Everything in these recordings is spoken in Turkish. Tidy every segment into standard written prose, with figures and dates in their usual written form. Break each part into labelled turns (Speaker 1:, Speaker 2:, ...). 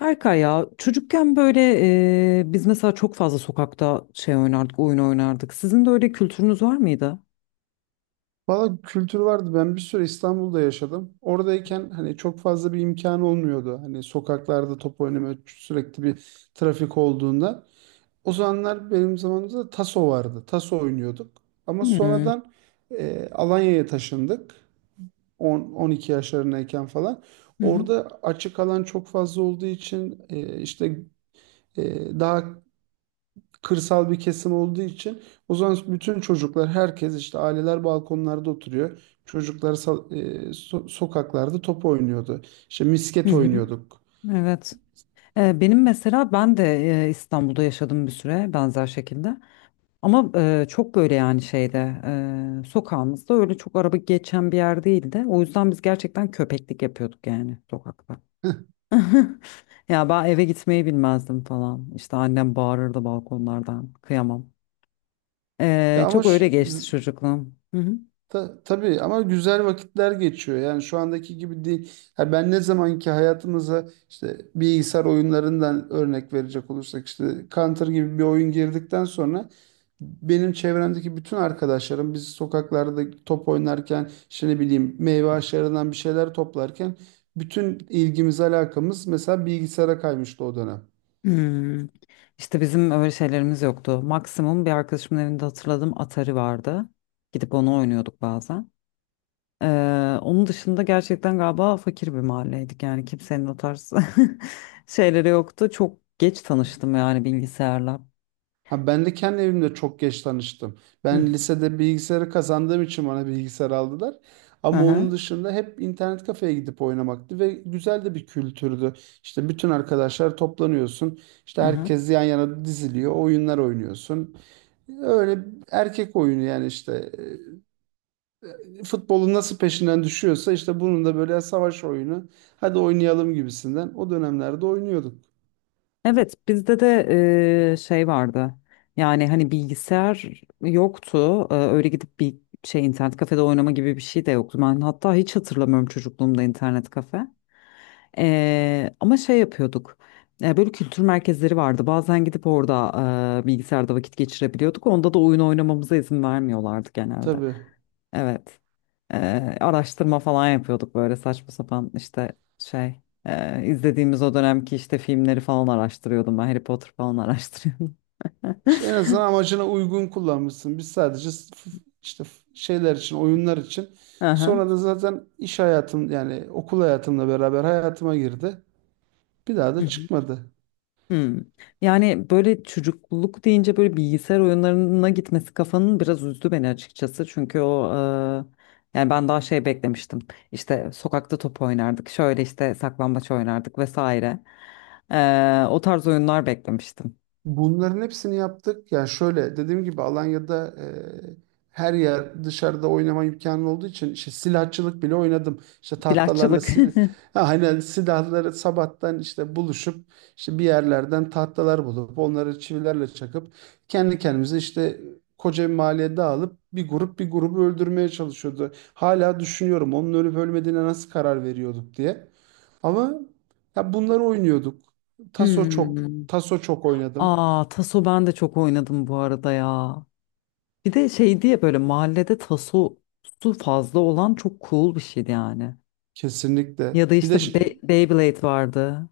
Speaker 1: Berkay ya çocukken böyle biz mesela çok fazla sokakta şey oynardık, oyun oynardık. Sizin de öyle kültürünüz var mıydı?
Speaker 2: Valla kültür vardı. Ben bir süre İstanbul'da yaşadım. Oradayken hani çok fazla bir imkan olmuyordu. Hani sokaklarda top oynama sürekli bir trafik olduğunda. O zamanlar benim zamanımızda taso vardı. Taso oynuyorduk. Ama
Speaker 1: Hmm. Hı
Speaker 2: sonradan Alanya'ya taşındık. 10-12 yaşlarındayken falan.
Speaker 1: hı.
Speaker 2: Orada açık alan çok fazla olduğu için işte daha kırsal bir kesim olduğu için o zaman bütün çocuklar herkes işte aileler balkonlarda oturuyor. Çocuklar sokaklarda top oynuyordu. İşte
Speaker 1: Hı
Speaker 2: misket
Speaker 1: hı.
Speaker 2: oynuyorduk.
Speaker 1: Evet. Benim mesela ben de İstanbul'da yaşadım bir süre benzer şekilde. Ama çok böyle yani şeyde sokağımızda öyle çok araba geçen bir yer değildi. O yüzden biz gerçekten köpeklik yapıyorduk yani sokakta. Ya ben eve gitmeyi bilmezdim falan. İşte annem bağırırdı balkonlardan. Kıyamam.
Speaker 2: Ya
Speaker 1: Ee,
Speaker 2: ama
Speaker 1: çok öyle geçti çocukluğum. Hı hı.
Speaker 2: Tabii ama güzel vakitler geçiyor. Yani şu andaki gibi değil. Ha, ben ne zamanki hayatımıza işte bilgisayar oyunlarından örnek verecek olursak işte Counter gibi bir oyun girdikten sonra benim çevremdeki bütün arkadaşlarım biz sokaklarda top oynarken işte ne bileyim meyve ağaçlarından bir şeyler toplarken bütün ilgimiz alakamız mesela bilgisayara kaymıştı o dönem.
Speaker 1: Hmm. İşte bizim öyle şeylerimiz yoktu. Maksimum bir arkadaşımın evinde hatırladığım Atari vardı. Gidip onu oynuyorduk bazen. Onun dışında gerçekten galiba fakir bir mahalleydik. Yani kimsenin o tarz şeyleri yoktu. Çok geç tanıştım yani bilgisayarla.
Speaker 2: Ha, ben de kendi evimde çok geç tanıştım.
Speaker 1: Hı hı.
Speaker 2: Ben lisede bilgisayarı kazandığım için bana bilgisayar aldılar.
Speaker 1: Hı
Speaker 2: Ama onun
Speaker 1: hı.
Speaker 2: dışında hep internet kafeye gidip oynamaktı ve güzel de bir kültürdü. İşte bütün arkadaşlar toplanıyorsun. İşte
Speaker 1: Hı hı.
Speaker 2: herkes yan yana diziliyor. Oyunlar oynuyorsun. Öyle erkek oyunu yani işte futbolun nasıl peşinden düşüyorsa işte bunun da böyle savaş oyunu. Hadi oynayalım gibisinden. O dönemlerde oynuyorduk.
Speaker 1: Evet, bizde de şey vardı. Yani hani bilgisayar yoktu. Öyle gidip bir şey internet kafede oynama gibi bir şey de yoktu. Ben hatta hiç hatırlamıyorum çocukluğumda internet kafe. Ama şey yapıyorduk. Böyle kültür merkezleri vardı. Bazen gidip orada bilgisayarda vakit geçirebiliyorduk. Onda da oyun oynamamıza izin vermiyorlardı genelde.
Speaker 2: Tabii.
Speaker 1: Evet. Araştırma falan yapıyorduk böyle saçma sapan işte şey izlediğimiz o dönemki işte filmleri falan araştırıyordum, ben Harry Potter falan araştırıyordum.
Speaker 2: İşte en azından amacına uygun kullanmışsın. Biz sadece f- şeyler için, oyunlar için.
Speaker 1: Aha.
Speaker 2: Sonra da zaten iş hayatım yani okul hayatımla beraber hayatıma girdi. Bir daha
Speaker 1: Hı
Speaker 2: da
Speaker 1: hı.
Speaker 2: çıkmadı.
Speaker 1: Hmm. Yani böyle çocukluk deyince böyle bilgisayar oyunlarına gitmesi kafanın biraz üzdü beni, açıkçası. Çünkü o yani ben daha şey beklemiştim. İşte sokakta top oynardık. Şöyle işte saklambaç oynardık vesaire. O tarz oyunlar beklemiştim.
Speaker 2: Bunların hepsini yaptık. Yani şöyle dediğim gibi Alanya'da her yer dışarıda oynama imkanı olduğu için işte silahçılık bile oynadım. İşte tahtalarla
Speaker 1: Silahçılık.
Speaker 2: ha, hani silahları sabahtan işte buluşup işte bir yerlerden tahtalar bulup onları çivilerle çakıp kendi kendimize işte koca bir mahalleye dağılıp bir grup bir grubu öldürmeye çalışıyordu. Hala düşünüyorum onun ölüp ölmediğine nasıl karar veriyorduk diye. Ama ya bunları oynuyorduk. Taso çok
Speaker 1: Hmm.
Speaker 2: Taso çok oynadım.
Speaker 1: Aa, taso ben de çok oynadım bu arada ya. Bir de şey diye böyle mahallede taso su fazla olan çok cool bir şeydi yani.
Speaker 2: Kesinlikle.
Speaker 1: Ya da
Speaker 2: Bir de
Speaker 1: işte Beyblade vardı.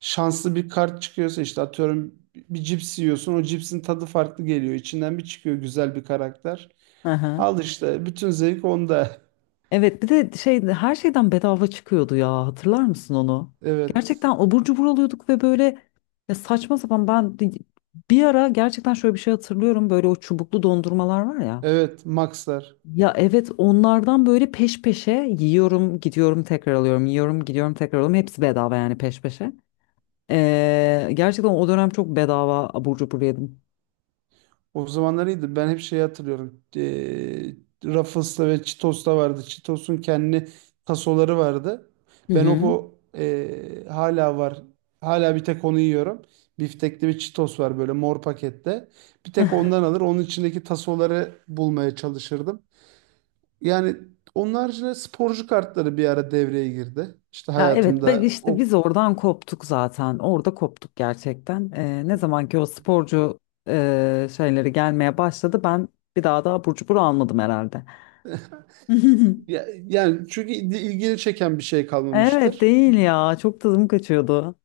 Speaker 2: şanslı bir kart çıkıyorsa işte atıyorum bir cips yiyorsun o cipsin tadı farklı geliyor. İçinden bir çıkıyor güzel bir karakter.
Speaker 1: Hı hı.
Speaker 2: Al işte bütün zevk onda.
Speaker 1: Evet, bir de şey her şeyden bedava çıkıyordu ya, hatırlar mısın onu?
Speaker 2: Evet.
Speaker 1: Gerçekten abur cubur alıyorduk ve böyle ya saçma sapan, ben bir ara gerçekten şöyle bir şey hatırlıyorum. Böyle o çubuklu dondurmalar var ya.
Speaker 2: Evet Maxlar.
Speaker 1: Ya evet, onlardan böyle peş peşe yiyorum gidiyorum tekrar alıyorum, yiyorum gidiyorum tekrar alıyorum, hepsi bedava yani peş peşe. Gerçekten o dönem çok bedava abur cubur yedim.
Speaker 2: O zamanlar iyiydi. Ben hep şey hatırlıyorum. Ruffles'ta ve Cheetos'ta vardı. Cheetos'un kendi tasoları vardı.
Speaker 1: Hı
Speaker 2: Ben o
Speaker 1: hı.
Speaker 2: po- hala var. Hala bir tek onu yiyorum. Biftekli bir Cheetos var böyle mor pakette. Bir tek ondan alır. Onun içindeki tasoları bulmaya çalışırdım. Yani onun haricinde sporcu kartları bir ara devreye girdi. İşte
Speaker 1: Ya evet, ben
Speaker 2: hayatımda
Speaker 1: işte biz oradan koptuk zaten, orada koptuk gerçekten. Ne zaman ki o sporcu şeyleri gelmeye başladı, ben bir daha da abur cubur almadım herhalde.
Speaker 2: yani çünkü ilgini çeken bir şey
Speaker 1: Evet,
Speaker 2: kalmamıştır.
Speaker 1: değil ya, çok tadım kaçıyordu.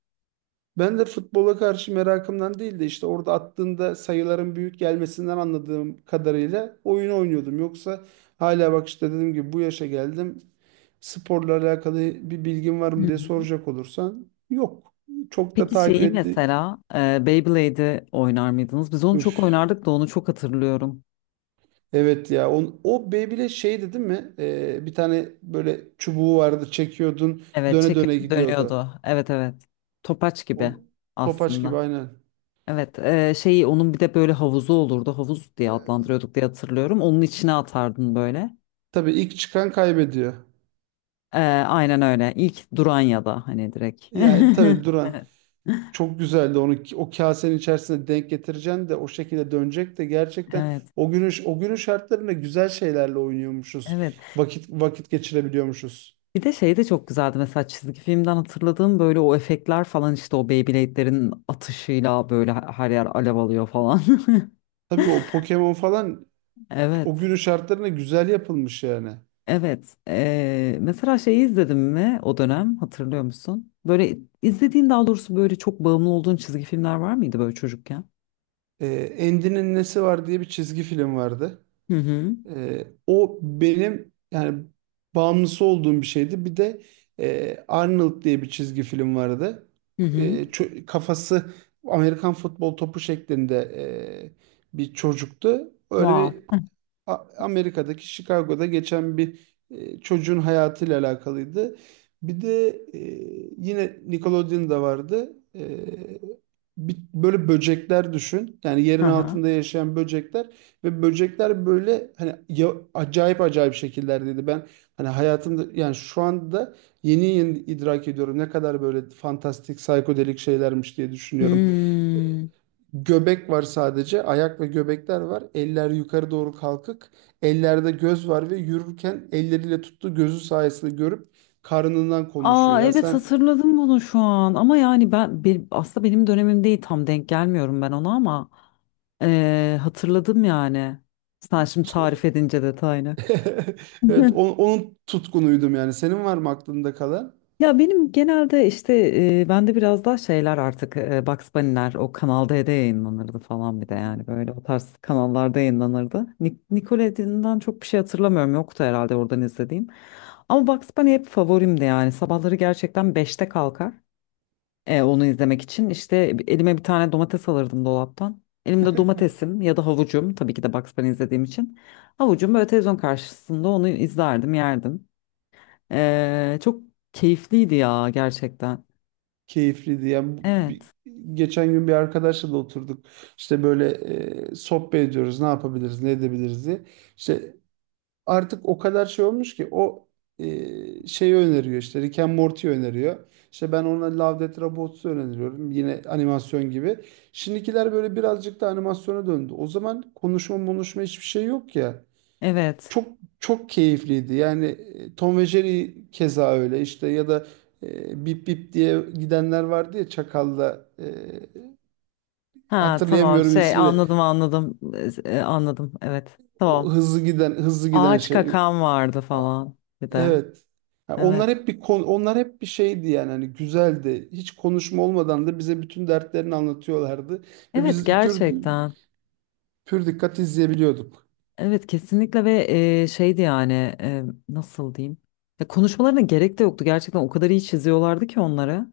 Speaker 2: Ben de futbola karşı merakımdan değil de işte orada attığında sayıların büyük gelmesinden anladığım kadarıyla oyun oynuyordum. Yoksa hala bak işte dediğim gibi bu yaşa geldim. Sporla alakalı bir bilgin var mı diye soracak olursan yok. Çok da
Speaker 1: Peki
Speaker 2: takip
Speaker 1: şeyi
Speaker 2: etti.
Speaker 1: mesela Beyblade'i oynar mıydınız? Biz onu çok
Speaker 2: Üf,
Speaker 1: oynardık da onu çok hatırlıyorum.
Speaker 2: evet ya o Beyblade şeydi değil mi? Bir tane böyle çubuğu vardı çekiyordun
Speaker 1: Evet,
Speaker 2: döne döne
Speaker 1: çekiyor
Speaker 2: gidiyordu.
Speaker 1: dönüyordu. Evet, evet. Topaç
Speaker 2: O,
Speaker 1: gibi
Speaker 2: topaç gibi
Speaker 1: aslında.
Speaker 2: aynen.
Speaker 1: Evet, şeyi onun bir de böyle havuzu olurdu. Havuz diye adlandırıyorduk diye hatırlıyorum. Onun içine atardın böyle.
Speaker 2: Tabii ilk çıkan kaybediyor.
Speaker 1: Aynen öyle. İlk duran ya da hani direkt.
Speaker 2: Yani tabii duran.
Speaker 1: Evet.
Speaker 2: Çok güzeldi onu o kasenin içerisine denk getireceksin de o şekilde dönecek de gerçekten
Speaker 1: Evet.
Speaker 2: o günün şartlarında güzel şeylerle oynuyormuşuz.
Speaker 1: Evet.
Speaker 2: Vakit vakit geçirebiliyormuşuz.
Speaker 1: Bir de şey de çok güzeldi, mesela çizgi filmden hatırladığım böyle o efektler falan, işte o Beyblade'lerin atışıyla böyle her yer alev alıyor falan.
Speaker 2: Tabii o Pokemon falan o
Speaker 1: Evet.
Speaker 2: günün şartlarında güzel yapılmış yani.
Speaker 1: Evet. Mesela şeyi izledim mi o dönem, hatırlıyor musun? Böyle izlediğin, daha doğrusu böyle çok bağımlı olduğun çizgi filmler var mıydı böyle çocukken?
Speaker 2: Andy'nin nesi var diye bir çizgi film vardı.
Speaker 1: Hı hı.
Speaker 2: O benim yani bağımlısı olduğum bir şeydi. Bir de Arnold diye bir çizgi film vardı.
Speaker 1: Hı
Speaker 2: E,
Speaker 1: hı.
Speaker 2: çö- kafası Amerikan futbol topu şeklinde bir çocuktu. Öyle
Speaker 1: Wow.
Speaker 2: bir Amerika'daki Chicago'da geçen bir çocuğun hayatıyla alakalıydı. Bir de e, yine Nickelodeon'da vardı. Böyle böcekler düşün. Yani
Speaker 1: Hı
Speaker 2: yerin
Speaker 1: hı.
Speaker 2: altında yaşayan böcekler ve böcekler böyle hani acayip acayip şekillerdeydi. Ben hani hayatımda yani şu anda yeni yeni idrak ediyorum ne kadar böyle fantastik psikodelik şeylermiş diye düşünüyorum. E,
Speaker 1: Hmm.
Speaker 2: Göbek var sadece. Ayak ve göbekler var. Eller yukarı doğru kalkık. Ellerde göz var ve yürürken elleriyle tuttuğu gözü sayesinde görüp karnından konuşuyor.
Speaker 1: Aa,
Speaker 2: Ya
Speaker 1: evet,
Speaker 2: sen
Speaker 1: hatırladım bunu şu an, ama yani ben bir, aslında benim dönemim değil, tam denk gelmiyorum ben ona, ama hatırladım yani. Sen şimdi
Speaker 2: işte
Speaker 1: tarif edince detayını.
Speaker 2: evet, onun tutkunuydum yani. Senin var mı aklında kalan?
Speaker 1: Ya benim genelde işte bende biraz daha şeyler artık, Bugs Bunny'ler o Kanal D'de yayınlanırdı falan, bir de yani böyle o tarz kanallarda yayınlanırdı. Nickelodeon'dan çok bir şey hatırlamıyorum, yoktu herhalde oradan izlediğim. Ama Bugs Bunny hep favorimdi yani, sabahları gerçekten beşte kalkar. Onu izlemek için. İşte elime bir tane domates alırdım dolaptan. Elimde domatesim ya da havucum. Tabii ki de, Bugs Bunny izlediğim için. Havucum böyle, televizyon karşısında onu izlerdim, yerdim. Çok keyifliydi ya gerçekten.
Speaker 2: Keyifliydi. Yani
Speaker 1: Evet,
Speaker 2: geçen gün bir arkadaşla da oturduk. İşte böyle sohbet ediyoruz. Ne yapabiliriz, ne edebiliriz diye. İşte artık o kadar şey olmuş ki o şeyi öneriyor işte Rick and Morty öneriyor. İşte ben ona Love, Death, Robots'u öneriyorum. Yine animasyon gibi. Şimdikiler böyle birazcık da animasyona döndü. O zaman konuşma konuşma hiçbir şey yok ya.
Speaker 1: evet.
Speaker 2: Çok çok keyifliydi. Yani Tom ve Jerry keza öyle işte ya da Bip Bip diye gidenler vardı ya Çakal'la
Speaker 1: Ha, tamam,
Speaker 2: hatırlayamıyorum
Speaker 1: şey
Speaker 2: ismini.
Speaker 1: anladım, anladım. Anladım evet
Speaker 2: O
Speaker 1: tamam.
Speaker 2: hızlı giden hızlı giden
Speaker 1: Ağaç
Speaker 2: şey.
Speaker 1: kakan vardı falan bir de.
Speaker 2: Evet. Ha,
Speaker 1: Evet.
Speaker 2: onlar hep bir şeydi yani hani güzeldi. Hiç konuşma olmadan da bize bütün dertlerini anlatıyorlardı ve
Speaker 1: Evet,
Speaker 2: biz pür
Speaker 1: gerçekten.
Speaker 2: pür dikkat izleyebiliyorduk.
Speaker 1: Evet, kesinlikle. Ve şeydi yani, nasıl diyeyim? Ya konuşmalarına gerek de yoktu gerçekten, o kadar iyi çiziyorlardı ki onları.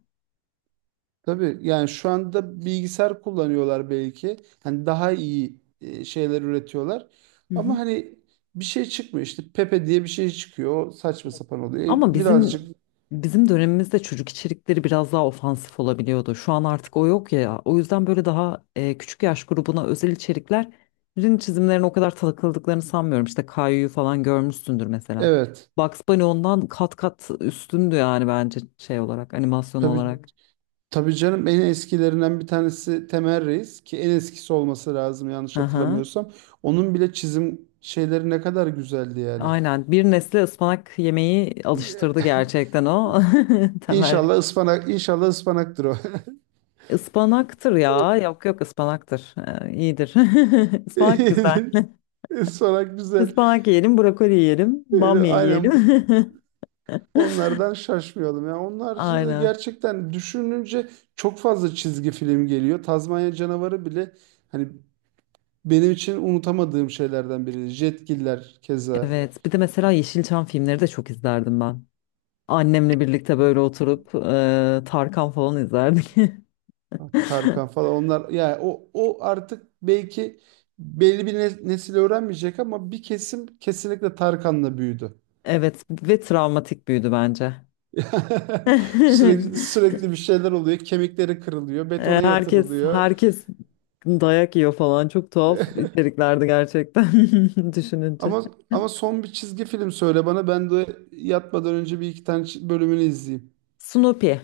Speaker 2: Tabii yani şu anda bilgisayar kullanıyorlar belki. Hani daha iyi şeyler üretiyorlar.
Speaker 1: Hı
Speaker 2: Ama
Speaker 1: hı.
Speaker 2: hani bir şey çıkmıyor işte Pepe diye bir şey çıkıyor. O saçma sapan oluyor.
Speaker 1: Ama bizim
Speaker 2: Birazcık
Speaker 1: bizim dönemimizde çocuk içerikleri biraz daha ofansif olabiliyordu. Şu an artık o yok ya. O yüzden böyle daha küçük yaş grubuna özel içeriklerin çizimlerine o kadar takıldıklarını sanmıyorum. İşte Kayu'yu falan görmüşsündür mesela.
Speaker 2: evet.
Speaker 1: Bugs Bunny ondan kat kat üstündü yani, bence şey olarak, animasyon
Speaker 2: Tabii,
Speaker 1: olarak.
Speaker 2: tabii canım en eskilerinden bir tanesi Temel Reis ki en eskisi olması lazım yanlış
Speaker 1: Hı hı.
Speaker 2: hatırlamıyorsam. Onun bile çizim şeyleri ne kadar güzeldi yani.
Speaker 1: Aynen, bir nesle ıspanak yemeği alıştırdı gerçekten o Temel.
Speaker 2: İnşallah ıspanak, inşallah ıspanaktır o.
Speaker 1: Ispanaktır ya. Yok, yok, ıspanaktır. İyidir. Ispanak güzel.
Speaker 2: Ispanak güzel.
Speaker 1: Ispanak yiyelim, brokoli yiyelim,
Speaker 2: Öyle
Speaker 1: bamya yiyelim.
Speaker 2: aynen onlardan şaşmayalım. Yani onun haricinde de
Speaker 1: Aynen.
Speaker 2: gerçekten düşününce çok fazla çizgi film geliyor. Tazmanya Canavarı bile hani benim için unutamadığım şeylerden biri. Jetgiller keza.
Speaker 1: Evet. Bir de mesela Yeşilçam filmleri de çok izlerdim ben. Annemle birlikte böyle oturup Tarkan falan izlerdik.
Speaker 2: Tarkan falan onlar yani o o artık belki belli bir nesil öğrenmeyecek ama bir kesim kesinlikle Tarkan'la büyüdü.
Speaker 1: Evet, ve travmatik büyüdü bence.
Speaker 2: Sürekli sürekli bir şeyler oluyor. Kemikleri kırılıyor, betona
Speaker 1: Herkes
Speaker 2: yatırılıyor.
Speaker 1: herkes dayak yiyor falan. Çok tuhaf içeriklerdi gerçekten, düşününce.
Speaker 2: Ama ama son bir çizgi film söyle bana. Ben de yatmadan önce bir iki tane bölümünü izleyeyim.
Speaker 1: Snoopy.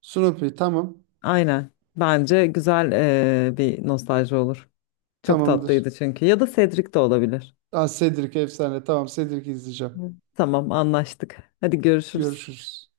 Speaker 2: Snoopy tamam.
Speaker 1: Aynen. Bence güzel bir nostalji olur. Çok tatlıydı
Speaker 2: Tamamdır.
Speaker 1: çünkü. Ya da Cedric de olabilir.
Speaker 2: Aa, Cedric efsane. Tamam Cedric'i izleyeceğim.
Speaker 1: Hı. Tamam, anlaştık. Hadi görüşürüz.
Speaker 2: Görüşürüz.